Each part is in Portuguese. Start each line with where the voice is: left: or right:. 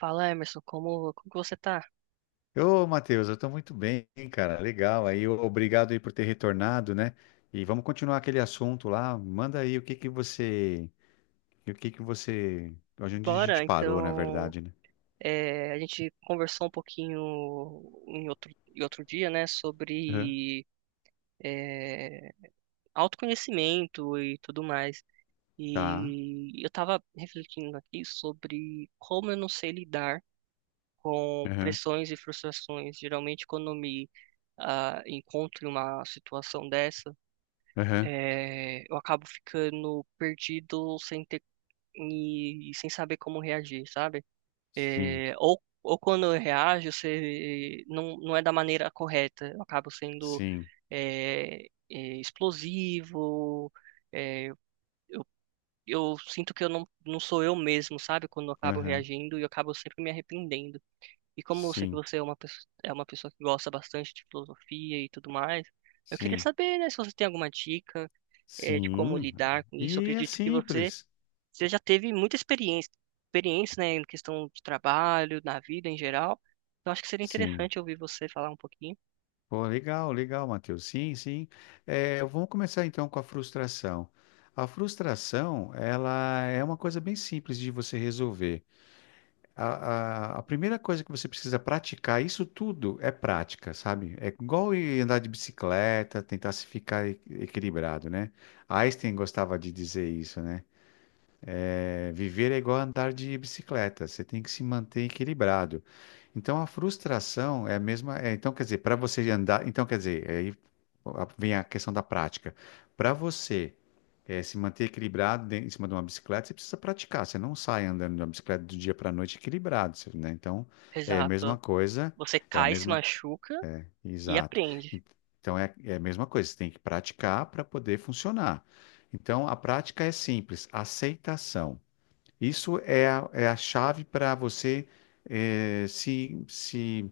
right: Fala, Emerson, como que você tá?
left: Ô, Matheus, eu tô muito bem, cara. Legal. Aí, ô, obrigado aí por ter retornado, né? E vamos continuar aquele assunto lá. Manda aí o que que você, onde a gente
right: Bora,
left: parou, na
right: então,
left: verdade, né?
right: a gente conversou um pouquinho em outro dia, né,
left: Aham.
right: sobre é, autoconhecimento e tudo mais.
left: Tá.
right: E eu tava refletindo aqui sobre como eu não sei lidar com
left: Aham.
right: pressões e frustrações. Geralmente, quando eu me encontro em uma situação dessa,
left: Aham.
right: eu acabo ficando perdido sem ter, e sem saber como reagir, sabe?
left: Sim.
right: É, ou quando eu reajo, você não é da maneira correta. Eu acabo sendo
left: Sim.
right: é, explosivo. é, eu sinto que eu não sou eu mesmo, sabe? Quando eu acabo
left: Aham.
right: reagindo e eu acabo sempre me arrependendo. E como eu sei que
left: Sim.
right: você é é uma pessoa que gosta bastante de filosofia e tudo mais, eu queria
left: Sim.
right: saber, né, se você tem alguma dica, de como
left: Sim.
right: lidar com isso. Eu
left: E é
right: acredito que você
left: simples.
right: você já teve muita experiência, né, em questão de trabalho, na vida em geral. Então acho que seria
left: Sim.
right: interessante ouvir você falar um pouquinho.
left: Pô, legal, legal, Matheus. Sim, sim. É, vamos começar então com a frustração. A frustração, ela é uma coisa bem simples de você resolver. A primeira coisa que você precisa praticar, isso tudo é prática, sabe? É igual ir andar de bicicleta, tentar se ficar equilibrado, né? Einstein gostava de dizer isso, né? É, viver é igual a andar de bicicleta, você tem que se manter equilibrado. Então a frustração é a mesma, é, então quer dizer, para você andar, então quer dizer, aí vem a questão da prática. Para você se manter equilibrado em cima de uma bicicleta, você precisa praticar, você não sai andando de uma bicicleta do dia para a noite equilibrado, você- né? Então é a mesma
right: Exato.
left: coisa,
right: Você
left: é a
right: cai, se
left: mesma,
right: machuca e
left: exato. En-
right: aprende.
left: Então é a mesma coisa, você tem que praticar para poder funcionar. Então a prática é simples: aceitação. Isso é é a chave para você se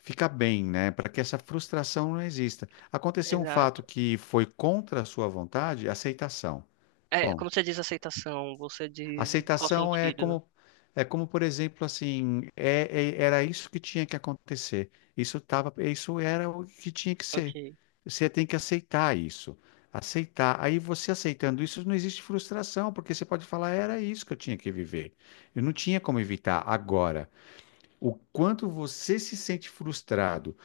left: ficar bem, né? Para que essa frustração não exista. Aconteceu um fato
right: Exato.
left: que foi contra a sua vontade: aceitação.
right: É, como
left: Ponto.
right: você diz aceitação, você diz em qual
left: Aceitação
right: sentido?
left: é como, por exemplo, assim, era isso que tinha que acontecer. Isso tava, isso era o que tinha que ser.
right: Ok.
left: Você tem que aceitar isso. Aceitar. Aí você aceitando isso, não existe frustração, porque você pode falar: era isso que eu tinha que viver. Eu não tinha como evitar. Agora, o quanto você se sente frustrado,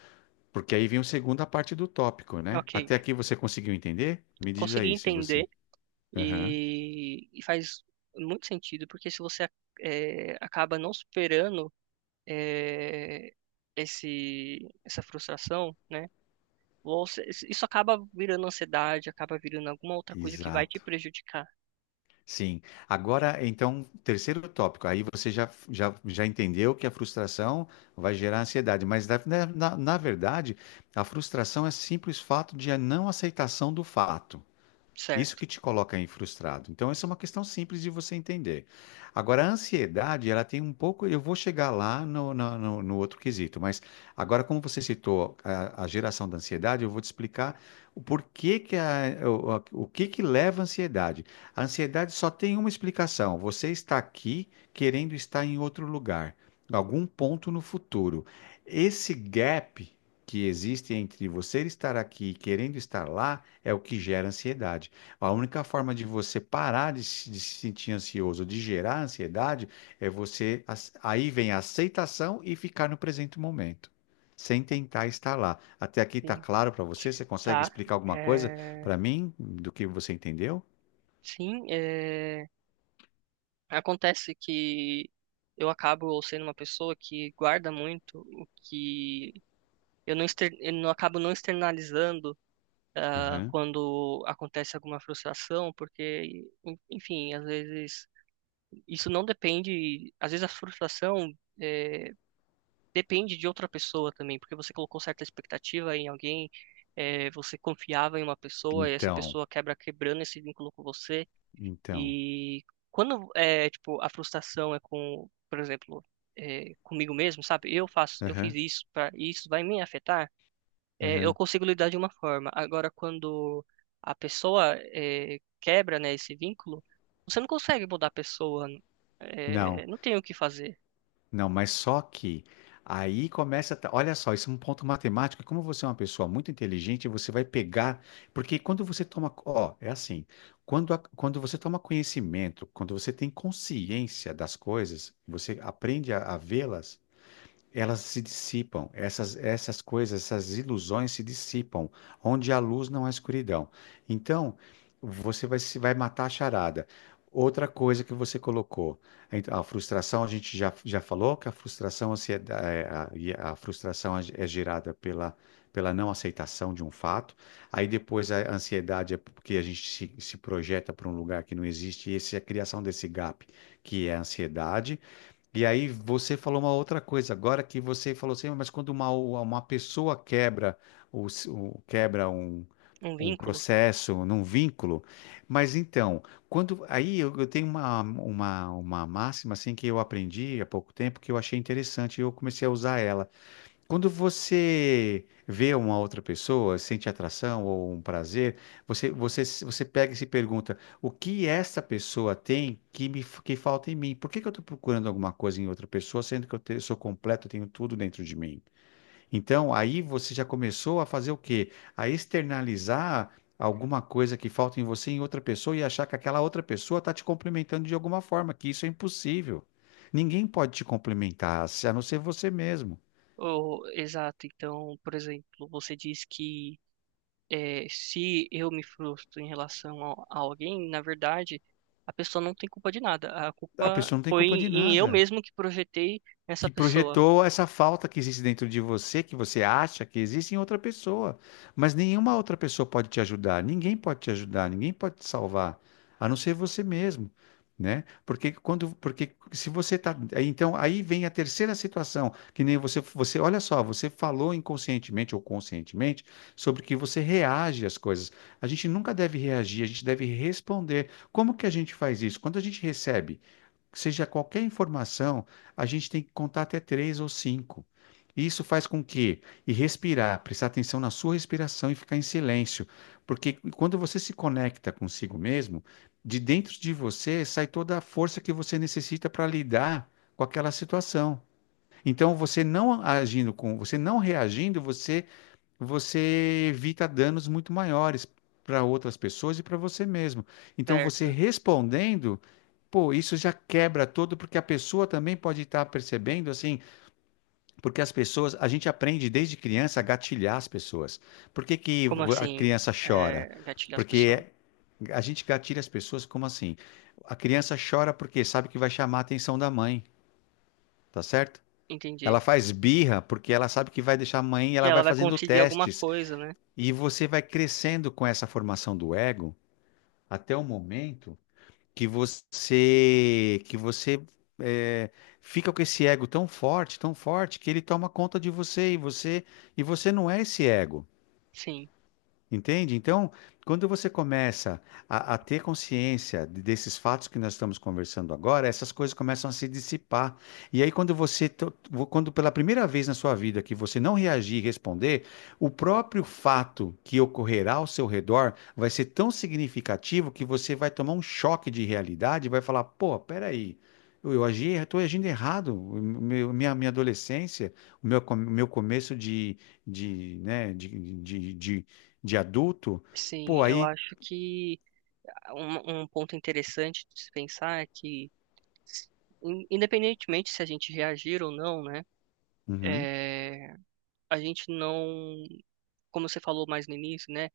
left: porque aí vem a segunda parte do tópico, né?
right: Ok.
left: Até aqui você conseguiu entender? Me diz
right: Consegui
left: aí se
right: entender
left: você. Aham.
right: e faz muito sentido, porque se você acaba não superando é, esse, essa frustração, né? Você, isso acaba virando ansiedade, acaba virando alguma outra coisa que vai te
left: Exato.
right: prejudicar,
left: Sim. Agora, então, terceiro tópico. Aí você já entendeu que a frustração vai gerar ansiedade, mas na verdade, a frustração é simples fato de a não aceitação do fato. Isso
right: certo?
left: que te coloca aí frustrado. Então, essa é uma questão simples de você entender. Agora, a ansiedade, ela tem um pouco. Eu vou chegar lá no outro quesito, mas agora, como você citou a geração da ansiedade, eu vou te explicar o porquê que o que que leva à ansiedade. A ansiedade só tem uma explicação: você está aqui querendo estar em outro lugar, em algum ponto no futuro. Esse gap que existe entre você estar aqui e querendo estar lá é o que gera ansiedade. A única forma de você parar de se sentir ansioso, de gerar ansiedade, é você. Aí vem a aceitação e ficar no presente momento, sem tentar estar lá. Até aqui está
right: Sim,
left: claro para você? Você consegue
right: tá?
left: explicar alguma coisa
right: É,
left: para mim do que você entendeu?
right: sim, acontece que eu acabo sendo uma pessoa que guarda muito o que eu eu não acabo não externalizando
left: Aham.
right: quando acontece alguma frustração, porque, enfim, às vezes isso não depende, às vezes a frustração é, depende de outra pessoa também, porque você colocou certa expectativa em alguém, você confiava em uma pessoa e essa
left: Então,
right: pessoa quebrando esse vínculo com você.
left: então.
right: E quando é tipo a frustração é com, por exemplo, comigo mesmo, sabe? Eu fiz
left: Aham,
right: isso para isso vai me afetar. É, eu
left: aham.
right: consigo lidar de uma forma. Agora, quando a pessoa quebra, né, esse vínculo, você não consegue mudar a pessoa.
left: Não.
right: Não tem o que fazer.
left: Não, mas só que aí começa. Olha só, isso é um ponto matemático. Como você é uma pessoa muito inteligente, você vai pegar. Porque quando você toma. Ó, é assim. Quando, quando você toma conhecimento, quando você tem consciência das coisas, você aprende a vê-las, elas se dissipam, essas coisas, essas ilusões se dissipam. Onde há luz, não há escuridão. Então, você vai, vai matar a charada. Outra coisa que você colocou, a frustração, a gente já falou que a frustração, a frustração é gerada pela não aceitação de um fato. Aí depois a ansiedade é porque a gente se projeta para um lugar que não existe, e essa é a criação desse gap, que é a ansiedade. E aí você falou uma outra coisa, agora que você falou assim, mas quando uma pessoa quebra, quebra
right: Um
left: um
right: vínculo.
left: processo, num vínculo, mas então, quando aí eu tenho uma máxima assim que eu aprendi há pouco tempo que eu achei interessante e eu comecei a usar ela. Quando você vê uma outra pessoa, sente atração ou um prazer, você pega e se pergunta: o que essa pessoa tem que me que falta em mim? Por que que eu estou procurando alguma coisa em outra pessoa, sendo que eu sou completo, eu tenho tudo dentro de mim? Então, aí você já começou a fazer o quê? A externalizar alguma coisa que falta em você em outra pessoa e achar que aquela outra pessoa está te complementando de alguma forma, que isso é impossível. Ninguém pode te complementar, a não ser você mesmo.
right: Oh, exato. Então, por exemplo, você diz que se eu me frustro em relação alguém, na verdade, a pessoa não tem culpa de nada. A
left: A
right: culpa
left: pessoa não tem
right: foi
left: culpa de
right: eu
left: nada.
right: mesmo que projetei essa
left: Que
right: pessoa,
left: projetou essa falta que existe dentro de você, que você acha que existe em outra pessoa. Mas nenhuma outra pessoa pode te ajudar. Ninguém pode te ajudar, ninguém pode te salvar, a não ser você mesmo, né? Porque quando, porque se você tá, aí, então aí vem a terceira situação, que nem você, você, olha só, você falou inconscientemente ou conscientemente sobre que você reage às coisas. A gente nunca deve reagir, a gente deve responder. Como que a gente faz isso? Quando a gente recebe que seja qualquer informação, a gente tem que contar até três ou cinco. Isso faz com que, e respirar, prestar atenção na sua respiração e ficar em silêncio, porque quando você se conecta consigo mesmo, de dentro de você sai toda a força que você necessita para lidar com aquela situação. Então, você não agindo com, você não reagindo, você evita danos muito maiores para outras pessoas e para você mesmo. Então, você
right: certo?
left: respondendo, pô, isso já quebra todo, porque a pessoa também pode estar percebendo, assim, porque as pessoas, a gente aprende desde criança a gatilhar as pessoas. Por que que
right: Como
left: a
right: assim,
left: criança chora?
right: gatilhar as pessoas?
left: Porque a gente gatilha as pessoas como assim? A criança chora porque sabe que vai chamar a atenção da mãe, tá certo?
right: Entendi.
left: Ela faz birra porque ela sabe que vai deixar a mãe, e
right: Que
left: ela
right: ela
left: vai
right: vai
left: fazendo
right: conseguir alguma
left: testes
right: coisa, né?
left: e você vai crescendo com essa formação do ego até o momento que você eh, fica com esse ego tão forte que ele toma conta de você e você não é esse ego.
right: Sim,
left: Entende? Então, quando você começa a ter consciência desses fatos que nós estamos conversando agora, essas coisas começam a se dissipar. E aí, quando quando pela primeira vez na sua vida que você não reagir e responder, o próprio fato que ocorrerá ao seu redor vai ser tão significativo que você vai tomar um choque de realidade e vai falar: pô, peraí. Eu agi, estou agindo errado. O minha adolescência, o meu, meu começo de, né, de, de de adulto,
right: sim.
left: pô,
right: Eu
left: aí.
right: acho que um ponto interessante de se pensar é que, independentemente se a gente reagir ou não, né?
left: Uhum,
right: eh, a gente não, como você falou mais no início, né?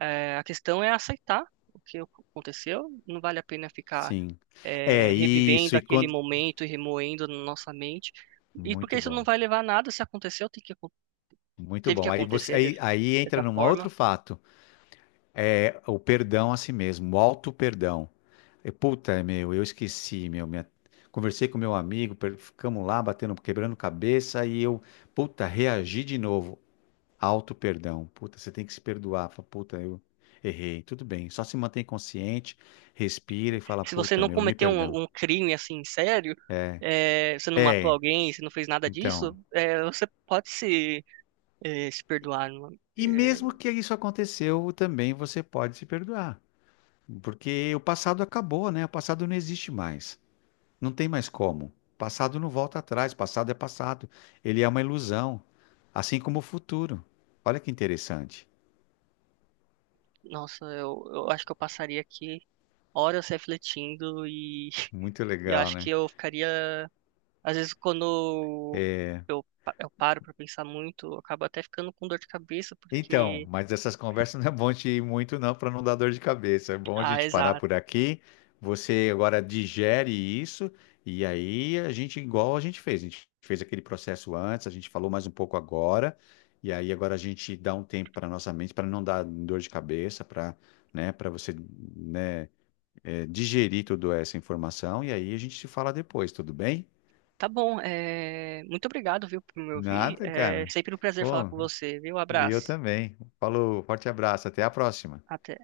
right: É, a questão é aceitar o que aconteceu. Não vale a pena ficar
left: sim. É isso.
right: revivendo
left: E
right: aquele
left: quando.
right: momento e remoendo na nossa mente. E porque
left: Muito
right: isso não
left: bom.
right: vai levar a nada se aconteceu,
left: Muito
right: teve que
left: bom. Aí
right: acontecer
left: aí entra
right: dessa
left: num
right: forma.
left: outro fato. É o perdão a si mesmo, o auto-perdão. E puta, é meu, eu esqueci, meu. Conversei com meu amigo, ficamos lá batendo, quebrando cabeça e eu, puta, reagi de novo. Auto-perdão. Puta, você tem que se perdoar. Fala, puta, eu errei. Tudo bem. Só se mantém consciente, respira e fala,
right: Se você
left: puta,
right: não
left: meu, me
right: cometeu
left: perdão.
right: um crime assim sério, é, você não matou
left: É,
right: alguém, você não fez nada disso,
left: então.
right: você pode se perdoar. Não é?
left: E
right: É,
left: mesmo que isso aconteceu, também você pode se perdoar, porque o passado acabou, né? O passado não existe mais. Não tem mais como. O passado não volta atrás, o passado é passado. Ele é uma ilusão, assim como o futuro. Olha que interessante.
right: nossa, eu acho que eu passaria aqui horas refletindo e,
left: Muito
right: e eu
left: legal,
right: acho que
left: né?
right: eu ficaria, às vezes quando eu paro para pensar muito, eu acabo até ficando com dor de cabeça
left: Então,
right: porque,
left: mas essas conversas não é bom te ir muito, não, para não dar dor de cabeça. É bom a
right: ah,
left: gente parar
right: exato.
left: por aqui. Você agora digere isso, e aí a gente, igual a gente fez aquele processo antes, a gente falou mais um pouco agora, e aí agora a gente dá um tempo para nossa mente, para não dar dor de cabeça, para, né, para você, né, digerir toda essa informação, e aí a gente se fala depois, tudo bem?
right: Tá bom, é, muito obrigado, viu, por me ouvir.
left: Nada,
right: É
left: cara.
right: sempre um prazer falar
left: Pô,
right: com você, viu?
left: e eu
right: Abraço.
left: também. Falou, forte abraço, até a próxima.
right: Até.